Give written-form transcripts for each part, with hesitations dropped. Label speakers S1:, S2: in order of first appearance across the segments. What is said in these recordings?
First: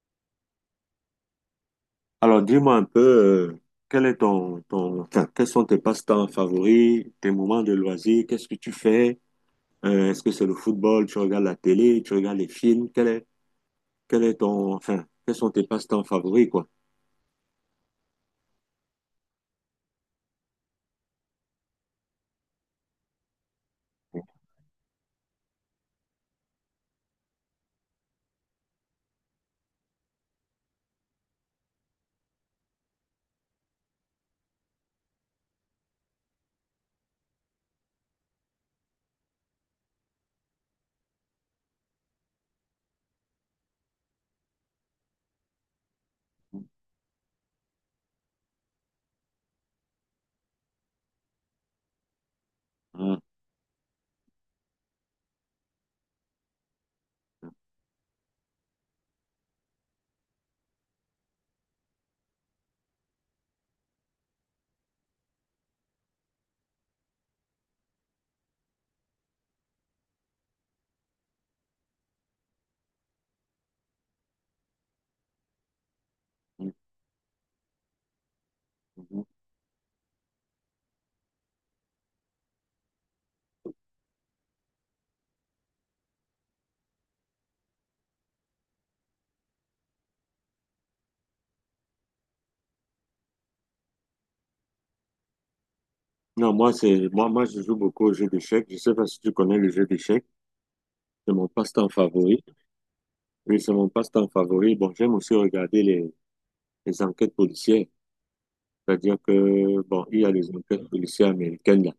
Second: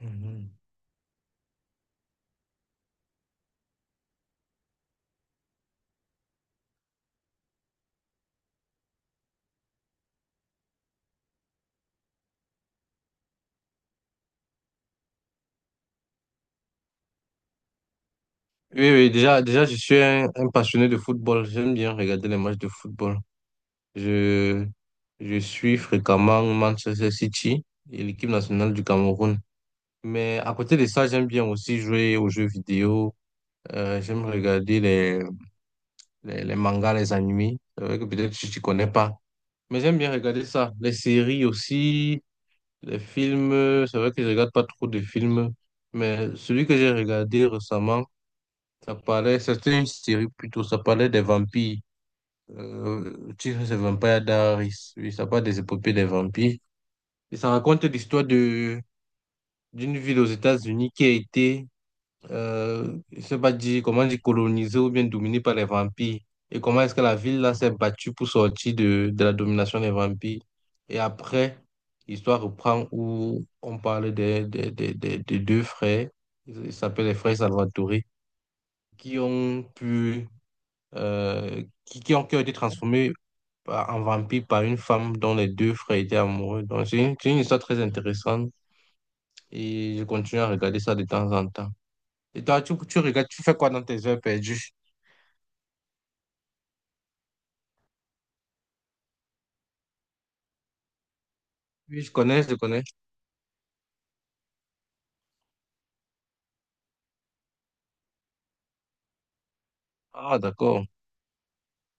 S1: Mhm.
S2: Alors, dis-moi un peu, quel est quels sont tes passe-temps favoris, tes moments de loisirs, qu'est-ce que tu fais? Est-ce que c'est le football, tu regardes la télé, tu regardes les films, quel est quels sont tes passe-temps favoris, quoi?
S1: Oui, oui, déjà, déjà, je suis un passionné de football. J'aime bien regarder les matchs de football. Je, je suis fréquemment Manchester City et l'équipe nationale du Cameroun. Mais à côté de ça, j'aime bien aussi jouer aux jeux vidéo. J'aime regarder les mangas, les animés. C'est vrai que peut-être tu ne connais pas. Mais j'aime bien regarder ça. Les séries aussi, les films. C'est vrai que je regarde pas trop de films. Mais celui que j'ai regardé récemment, ça parlait, c'était une série plutôt, ça parlait des vampires. Euh,
S2: Hein,
S1: le titre, c'est Vampire Diaries. Oui, ça parle des épopées des vampires. Et ça raconte l'histoire de d'une ville aux États-Unis qui a été, je sais pas dire, comment dire, colonisée ou bien dominée par les vampires. Et comment est-ce que la ville là s'est battue pour sortir de la domination des vampires. Et après, l'histoire reprend où on parle des deux frères,
S2: hein,
S1: ils s'appellent les frères Salvatore, qui
S2: hein.
S1: ont pu qui ont été transformés en vampires par une femme dont les deux frères étaient amoureux. Donc, c'est une histoire très intéressante et je continue à regarder ça de temps en temps. Et toi, tu regardes, tu fais quoi dans tes heures perdues?
S2: Non, moi, je joue beaucoup aux jeux d'échecs. Je sais pas si tu connais le jeu d'échecs. C'est mon passe-temps
S1: Oui, je
S2: favori.
S1: connais, je connais.
S2: Oui, c'est mon passe-temps favori. Bon, j'aime aussi regarder les enquêtes policières. C'est-à-dire que, bon, il y a
S1: Ah,
S2: des
S1: d'accord.
S2: enquêtes policières américaines.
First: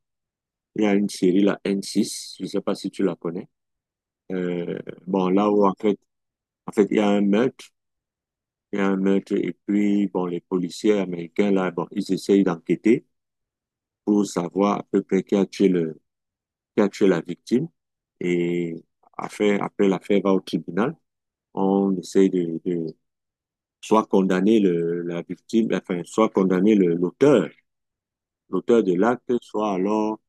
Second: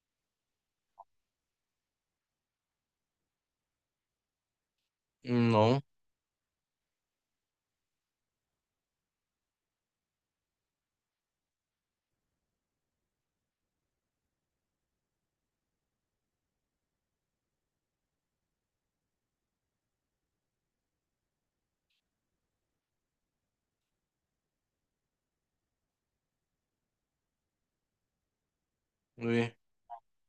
S2: Il y a une série, la N6, je ne sais pas si tu la connais. Euh, bon, là où
S1: Non,
S2: en fait, il y a un meurtre, il y a un meurtre, et puis, bon, les policiers américains, là, bon, ils essayent d'enquêter pour savoir à peu près qui a tué la victime. Et après, l'affaire va au tribunal. On essaie de soit condamner le, la victime, enfin, soit condamner l'auteur, l'auteur de l'acte,
S1: oui.
S2: soit alors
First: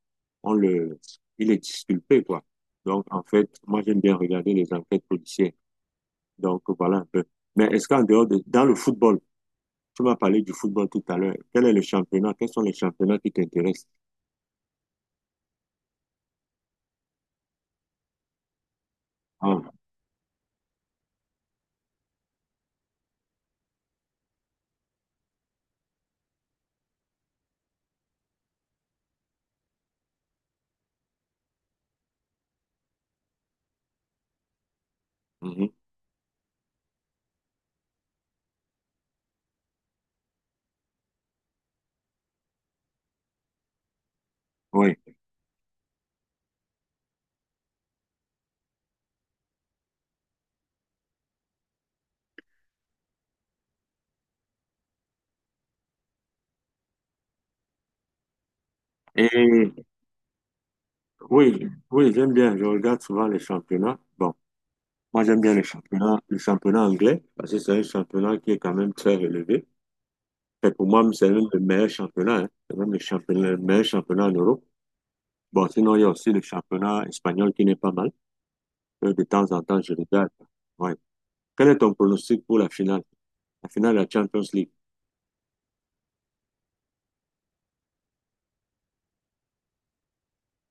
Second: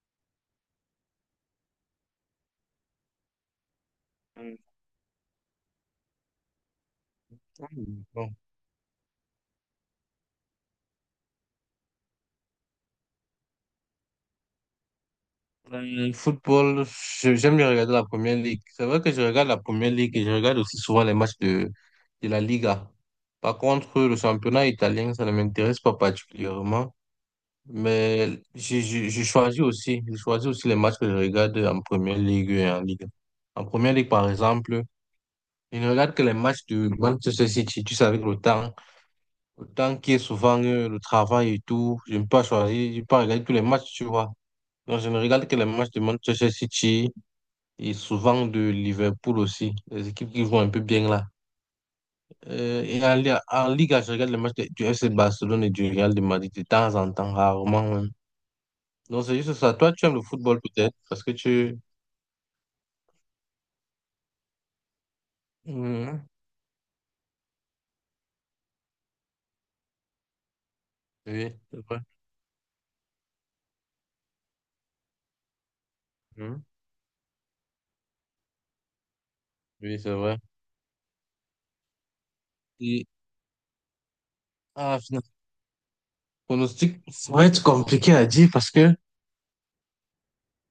S2: on le, il est disculpé, quoi. Donc, en fait, moi, j'aime bien regarder
S1: Hum.
S2: les enquêtes policières. Donc, voilà un peu. Mais est-ce qu'en dehors
S1: Bon.
S2: de, dans le football, tu m'as parlé du football tout à l'heure. Quel est le championnat? Quels sont les championnats qui t'intéressent?
S1: Le football, j'aime bien regarder la première ligue. C'est vrai que je regarde la
S2: Ah,
S1: première ligue et je regarde aussi souvent les matchs de la Liga. Par contre, le championnat italien, ça ne m'intéresse pas particulièrement. Mais j'ai choisi aussi les matchs que je regarde en première ligue et en ligue. En première ligue, par exemple,
S2: mhm,
S1: je ne regarde que les matchs de Manchester City. Tu sais, avec le temps qui est souvent le travail et tout, je ne peux pas choisir, je ne peux pas regarder tous les matchs, tu vois.
S2: oui.
S1: Donc, je ne regarde que les matchs de Manchester City et souvent de Liverpool aussi, les équipes qui vont un peu bien là. Et en ligue je regarde les matchs du FC Barcelone et du Real de Madrid de temps en temps, rarement, hein. Non,
S2: Et
S1: c'est juste ça. Toi, tu aimes le football peut-être parce que
S2: oui,
S1: tu...
S2: oui, j'aime bien. Je regarde souvent les championnats. Bon, moi j'aime bien les championnats,
S1: Mhm.
S2: le championnat anglais, parce que c'est un championnat qui est quand même très élevé. Et pour moi, c'est même
S1: Oui,
S2: le
S1: c'est
S2: meilleur
S1: vrai.
S2: championnat, hein. C'est même le meilleur championnat en Europe. Bon, sinon, il y a aussi le
S1: Mhm.
S2: championnat espagnol qui n'est pas mal. De temps en temps, je
S1: Oui, c'est
S2: regarde.
S1: vrai.
S2: Ouais. Quel est ton pronostic pour la finale?
S1: Et
S2: La finale de la Champions League.
S1: ah, final... pronostic, ça va être compliqué à dire parce que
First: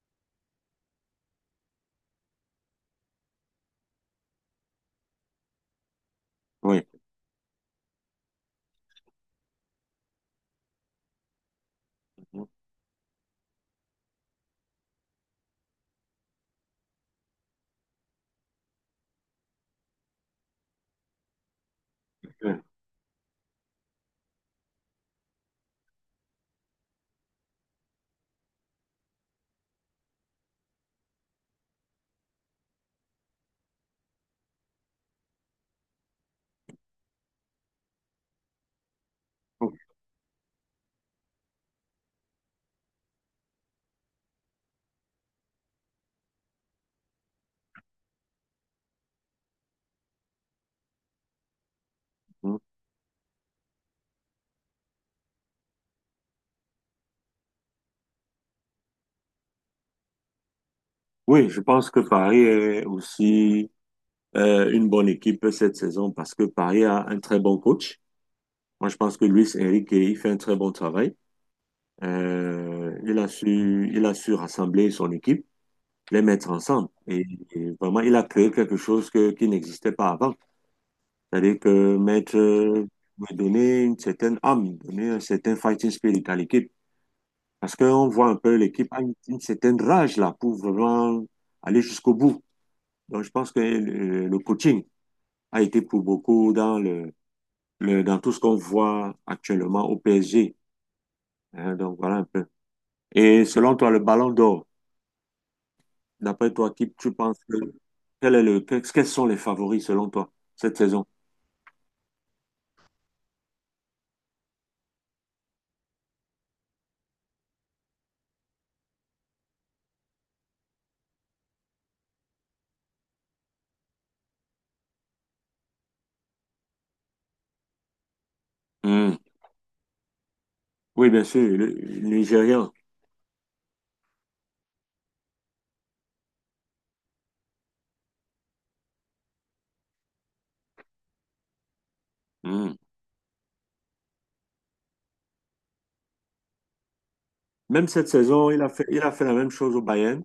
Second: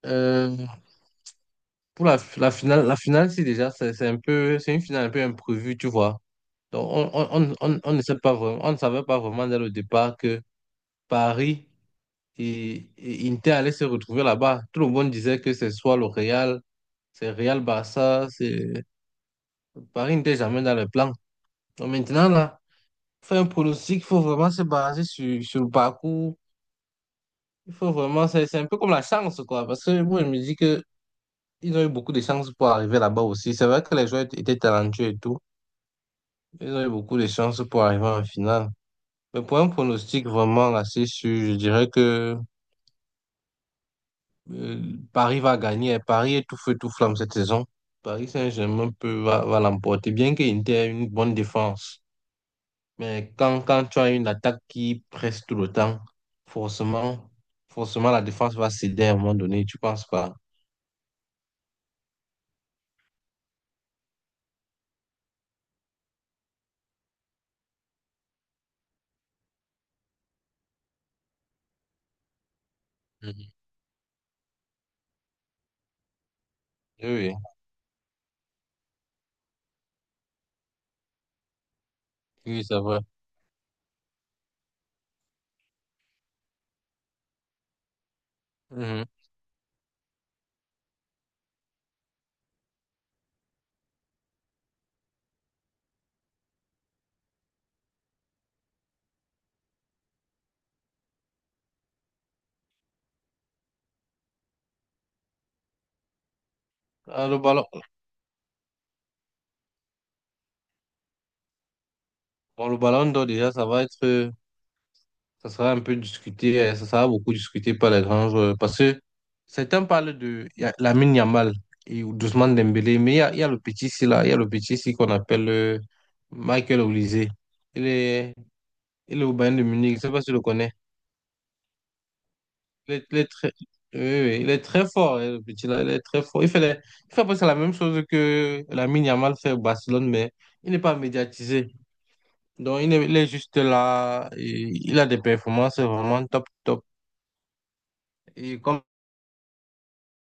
S1: euh, pour la finale, c'est déjà, c'est un peu, c'est une finale un peu imprévue, tu vois.
S2: Oui.
S1: Donc, on ne sait pas vraiment, on ne savait pas vraiment dès le départ que Paris et Inter allaient se retrouver là-bas. Tout le monde disait que c'est soit le Real, c'est Real Barça, c'est Paris n'était jamais dans le plan. Donc maintenant, là, faire un pronostic, il faut vraiment se baser sur le parcours. Il faut vraiment, c'est un peu comme la chance, quoi. Parce que moi, je me dis que ils ont eu beaucoup de chance pour arriver là-bas aussi. C'est vrai que les joueurs étaient talentueux et tout. Ils ont eu beaucoup de chance pour arriver en finale. Mais pour un pronostic vraiment assez sûr, je dirais que euh, Paris va gagner. Paris est tout feu, tout flamme cette saison. Paris Saint-Germain va l'emporter, bien qu'il ait une bonne défense. Mais quand tu as une attaque qui presse tout le temps, forcément, forcément la défense va céder à un moment donné, tu penses pas?
S2: Oui, je pense que Paris est aussi une bonne équipe cette saison parce que Paris a un très bon coach. Moi, je pense que Luis Enrique, il fait un très bon travail.
S1: Mhm.
S2: Il a su rassembler son équipe, les mettre ensemble.
S1: Oui, oui.
S2: Et vraiment, il a créé quelque chose qui n'existait pas avant. C'est-à-dire que Maître
S1: Oui, c'est vrai.
S2: veut donner une certaine âme, donner un certain fighting spirit à l'équipe. Parce qu'on voit un peu l'équipe a
S1: Mhm.
S2: une certaine rage là pour vraiment aller jusqu'au bout. Donc je pense que le coaching a été pour beaucoup dans le dans tout ce qu'on voit actuellement au PSG, hein. Donc voilà un peu. Et selon toi, le Ballon d'Or, d'après toi, qui tu
S1: Ah, le
S2: penses que
S1: ballon,
S2: quel est quels sont les favoris selon toi cette saison?
S1: bon, le ballon d'or, déjà, ça va être, ça sera un peu discuté, ça sera beaucoup discuté par les grands joueurs. Parce que certains parlent de Lamine Yamal et Ousmane Dembélé, mais il y a le petit ici, là, il y a le petit ici qu'on appelle Michael Olise. Il est,
S2: Hmm.
S1: il est au Bayern de Munich, je ne sais pas si tu le connais.
S2: Oui, bien sûr, le Nigérian.
S1: Il est, il est très, oui, oui, il est très fort, hein, le petit là, il est très fort. Il fait presque la même chose que Lamine Yamal fait au Barcelone, mais il n'est pas médiatisé.
S2: Mm.
S1: Donc, il est juste là, et il a des performances vraiment top, top.
S2: Même cette saison,
S1: Et comme
S2: il a fait la même chose au Bayern.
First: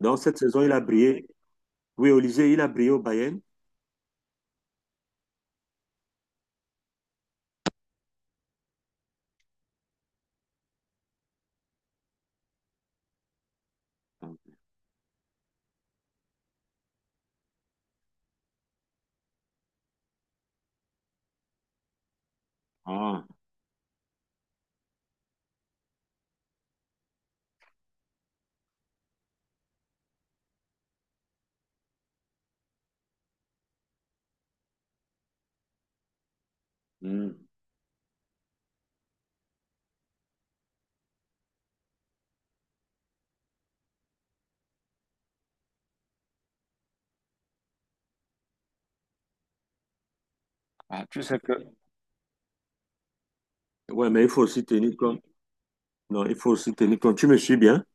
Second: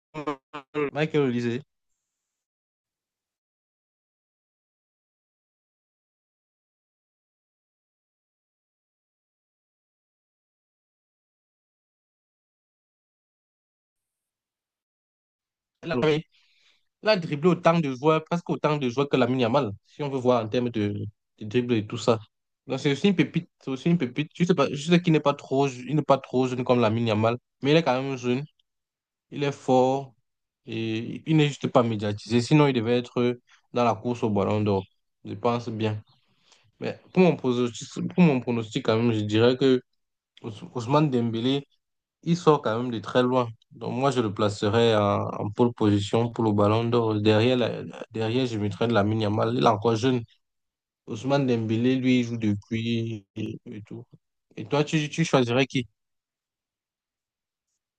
S2: Donc, cette saison, il a brillé.
S1: Michael le disait,
S2: Oui, Olysée, il a brillé au Bayern.
S1: il a, il a dribblé autant de joueurs, presque autant de joueurs que Lamine Yamal, si on veut voir en termes de dribble et tout ça. Donc,
S2: Ah,
S1: c'est aussi une pépite. Je sais pas, je sais qu'il n'est pas trop, il n'est pas trop jeune comme Lamine Yamal, mais il est quand même jeune. Il est fort et il n'est juste pas médiatisé. Sinon, il devait être dans la course au ballon d'or. Je pense bien. Mais
S2: hmm.
S1: pour mon pronostic quand même, je dirais que Ousmane Dembélé, il sort quand même de très loin. Donc moi, je le placerai en pole position pour le ballon d'or. Derrière, derrière, je mettrai de la Yamal. Il est encore jeune.
S2: Ah, tu sais
S1: Ousmane
S2: que,
S1: Dembélé, lui, il joue depuis et tout.
S2: ouais, mais il faut
S1: Et
S2: aussi
S1: toi,
S2: tenir
S1: tu
S2: compte.
S1: choisirais qui?
S2: Non, il faut aussi tenir compte. Tu me suis bien?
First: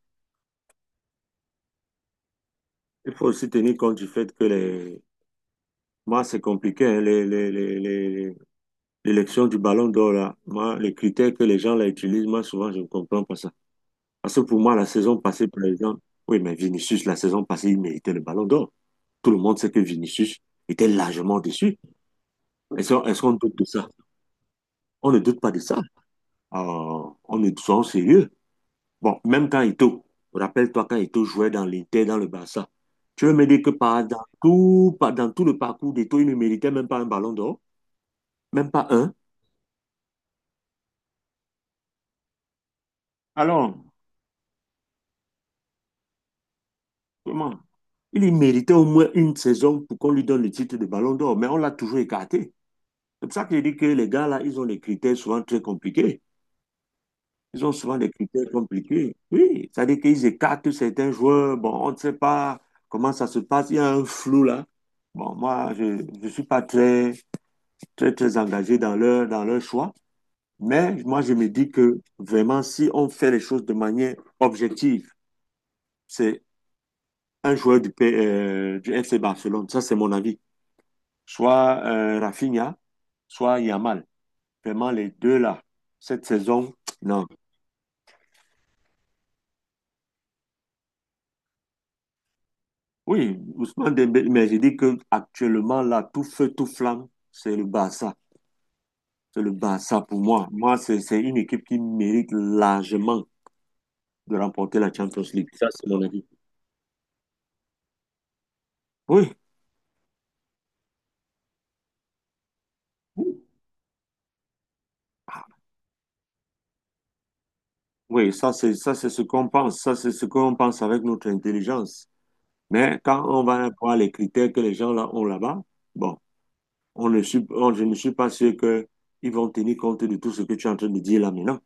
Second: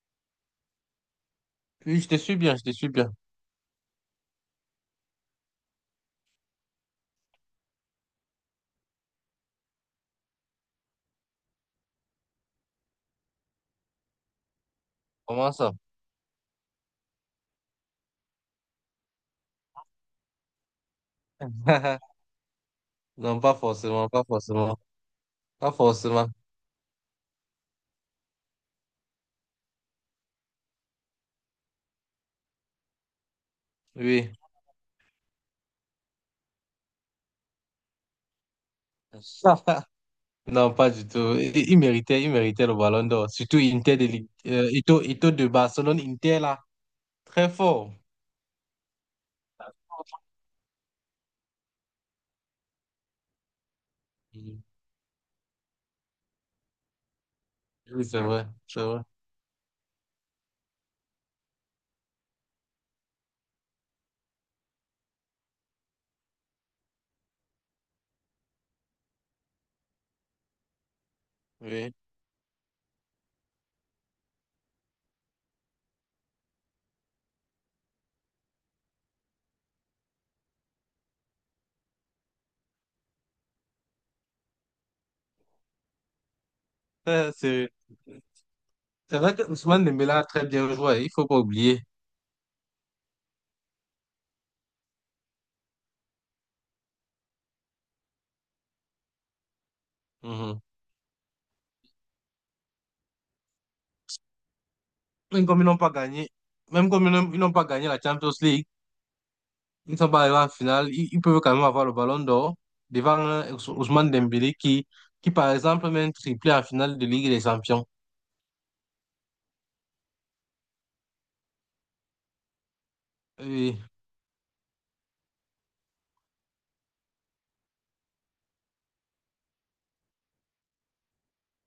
S1: Oui, je te suis bien, je te suis bien.
S2: Il faut aussi tenir compte du fait que les. Moi, c'est compliqué, hein, l'élection du ballon d'or, là. Moi, les critères que les gens là, utilisent, moi, souvent, je ne comprends pas ça. Parce que pour moi, la saison passée,
S1: Comment
S2: par
S1: ça?
S2: exemple, oui, mais Vinicius, la saison passée, il méritait le ballon d'or. Tout le monde sait que Vinicius était largement déçu. Est-ce qu'on
S1: Non, pas
S2: doute de ça?
S1: forcément, pas forcément.
S2: On ne doute pas de
S1: Pas
S2: ça.
S1: forcément,
S2: Soyons sérieux. Bon, même quand Ito, rappelle-toi quand Ito jouait dans l'Inter, dans le Barça, tu veux me dire que
S1: oui.
S2: dans tout le parcours d'Ito, il ne méritait même pas un ballon d'or? Même pas un?
S1: Non, pas du tout. Il méritait le ballon d'or. Surtout
S2: Alors,
S1: Inter de, Ito, Ito de Barcelone, Inter là, très
S2: comment?
S1: fort.
S2: Il y méritait au moins une saison pour qu'on lui donne le titre de ballon d'or, mais on l'a toujours écarté. C'est pour ça que je dis que les gars, là, ils
S1: Mhm.
S2: ont des critères souvent très compliqués. Ils ont souvent
S1: Oui,
S2: des
S1: c'est vrai,
S2: critères
S1: c'est vrai.
S2: compliqués. Oui, ça veut dire qu'ils écartent certains joueurs. Bon, on ne sait pas comment ça se passe. Il y a un flou là. Bon, moi, je ne suis pas très engagé dans dans leur choix. Mais moi, je me dis
S1: Oui.
S2: que vraiment, si on fait les choses de manière objective, c'est un joueur du FC Barcelone. Ça, c'est mon avis. Soit Rafinha, soit Yamal. Vraiment, les deux là, cette saison, non.
S1: Euh, C'est c'est vrai que Ousmane Dembélé a très bien joué, il faut pas oublier.
S2: Oui, Ousmane Dembélé, mais j'ai dit que actuellement là, tout feu, tout flamme, c'est le Barça. C'est le Barça pour moi.
S1: Mhm.
S2: Moi, c'est une équipe qui mérite largement de remporter la Champions
S1: Même
S2: League.
S1: comme ils
S2: Ça,
S1: n'ont
S2: c'est
S1: pas
S2: mon avis.
S1: gagné, même comme ils n'ont pas gagné la Champions League,
S2: Oui,
S1: ils ne sont pas arrivés en finale, ils peuvent quand même avoir le ballon d'or devant un Ousmane Dembélé qui
S2: ah,
S1: par exemple met un triplé en finale de Ligue des Champions.
S2: oui, ça c'est ce qu'on pense. Ça c'est ce qu'on pense avec notre intelligence. Mais quand on va
S1: Oui.
S2: voir les critères que les gens là ont là-bas, bon, on ne suis, on- je ne suis pas sûr que ils vont tenir compte de tout ce que tu es en train de dire là maintenant.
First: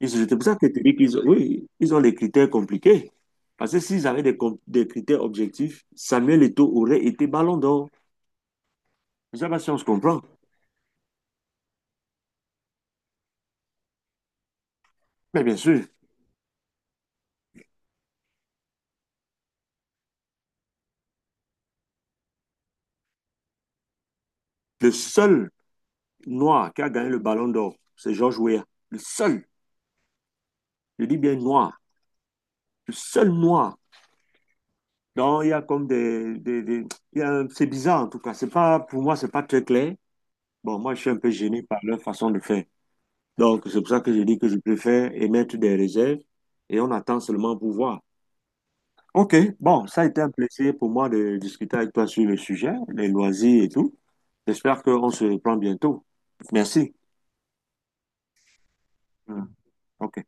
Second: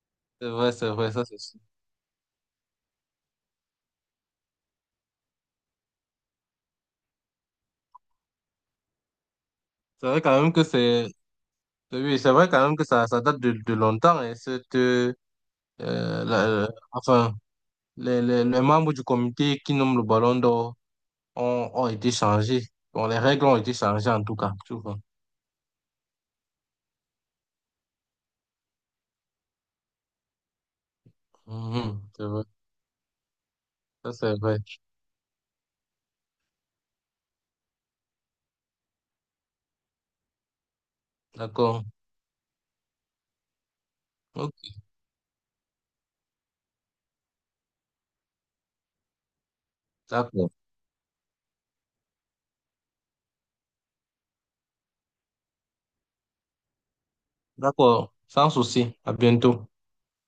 S2: C'est pour ça que tu
S1: C'est
S2: dis
S1: vrai,
S2: qu'ils ont,
S1: ça c'est sûr.
S2: oui, ils ont des critères compliqués. Parce que s'ils avaient des critères objectifs, Samuel Eto'o aurait été ballon d'or. Je ne sais pas si on se
S1: C'est vrai
S2: comprend.
S1: quand même que c'est, oui, c'est vrai quand même que ça date de longtemps, et cette,
S2: Mais bien sûr,
S1: enfin, les membres du comité qui nomment le Ballon d'Or ont été changés. Bon, les règles ont été changées en tout cas, tu
S2: le
S1: vois.
S2: seul noir qui a gagné le ballon d'or, c'est George Weah. Le seul, je dis bien noir,
S1: Mhm, c'est vrai,
S2: le seul noir.
S1: ça c'est vrai.
S2: Donc, il y a comme des- il y a un- c'est bizarre en tout cas. C'est pas, pour moi, c'est pas très clair. Bon, moi, je suis un peu gêné par
S1: D'accord.
S2: leur façon de faire. Donc, c'est pour ça que je dis que
S1: Ok,
S2: je préfère émettre des réserves et on attend seulement pour voir. Ok, bon, ça a été un
S1: d'accord.
S2: plaisir pour moi de discuter avec toi sur le sujet, les loisirs et tout. J'espère qu'on se reprend bientôt. Merci.
S1: D'accord, sans souci. À
S2: Mm.
S1: bientôt.
S2: Ok.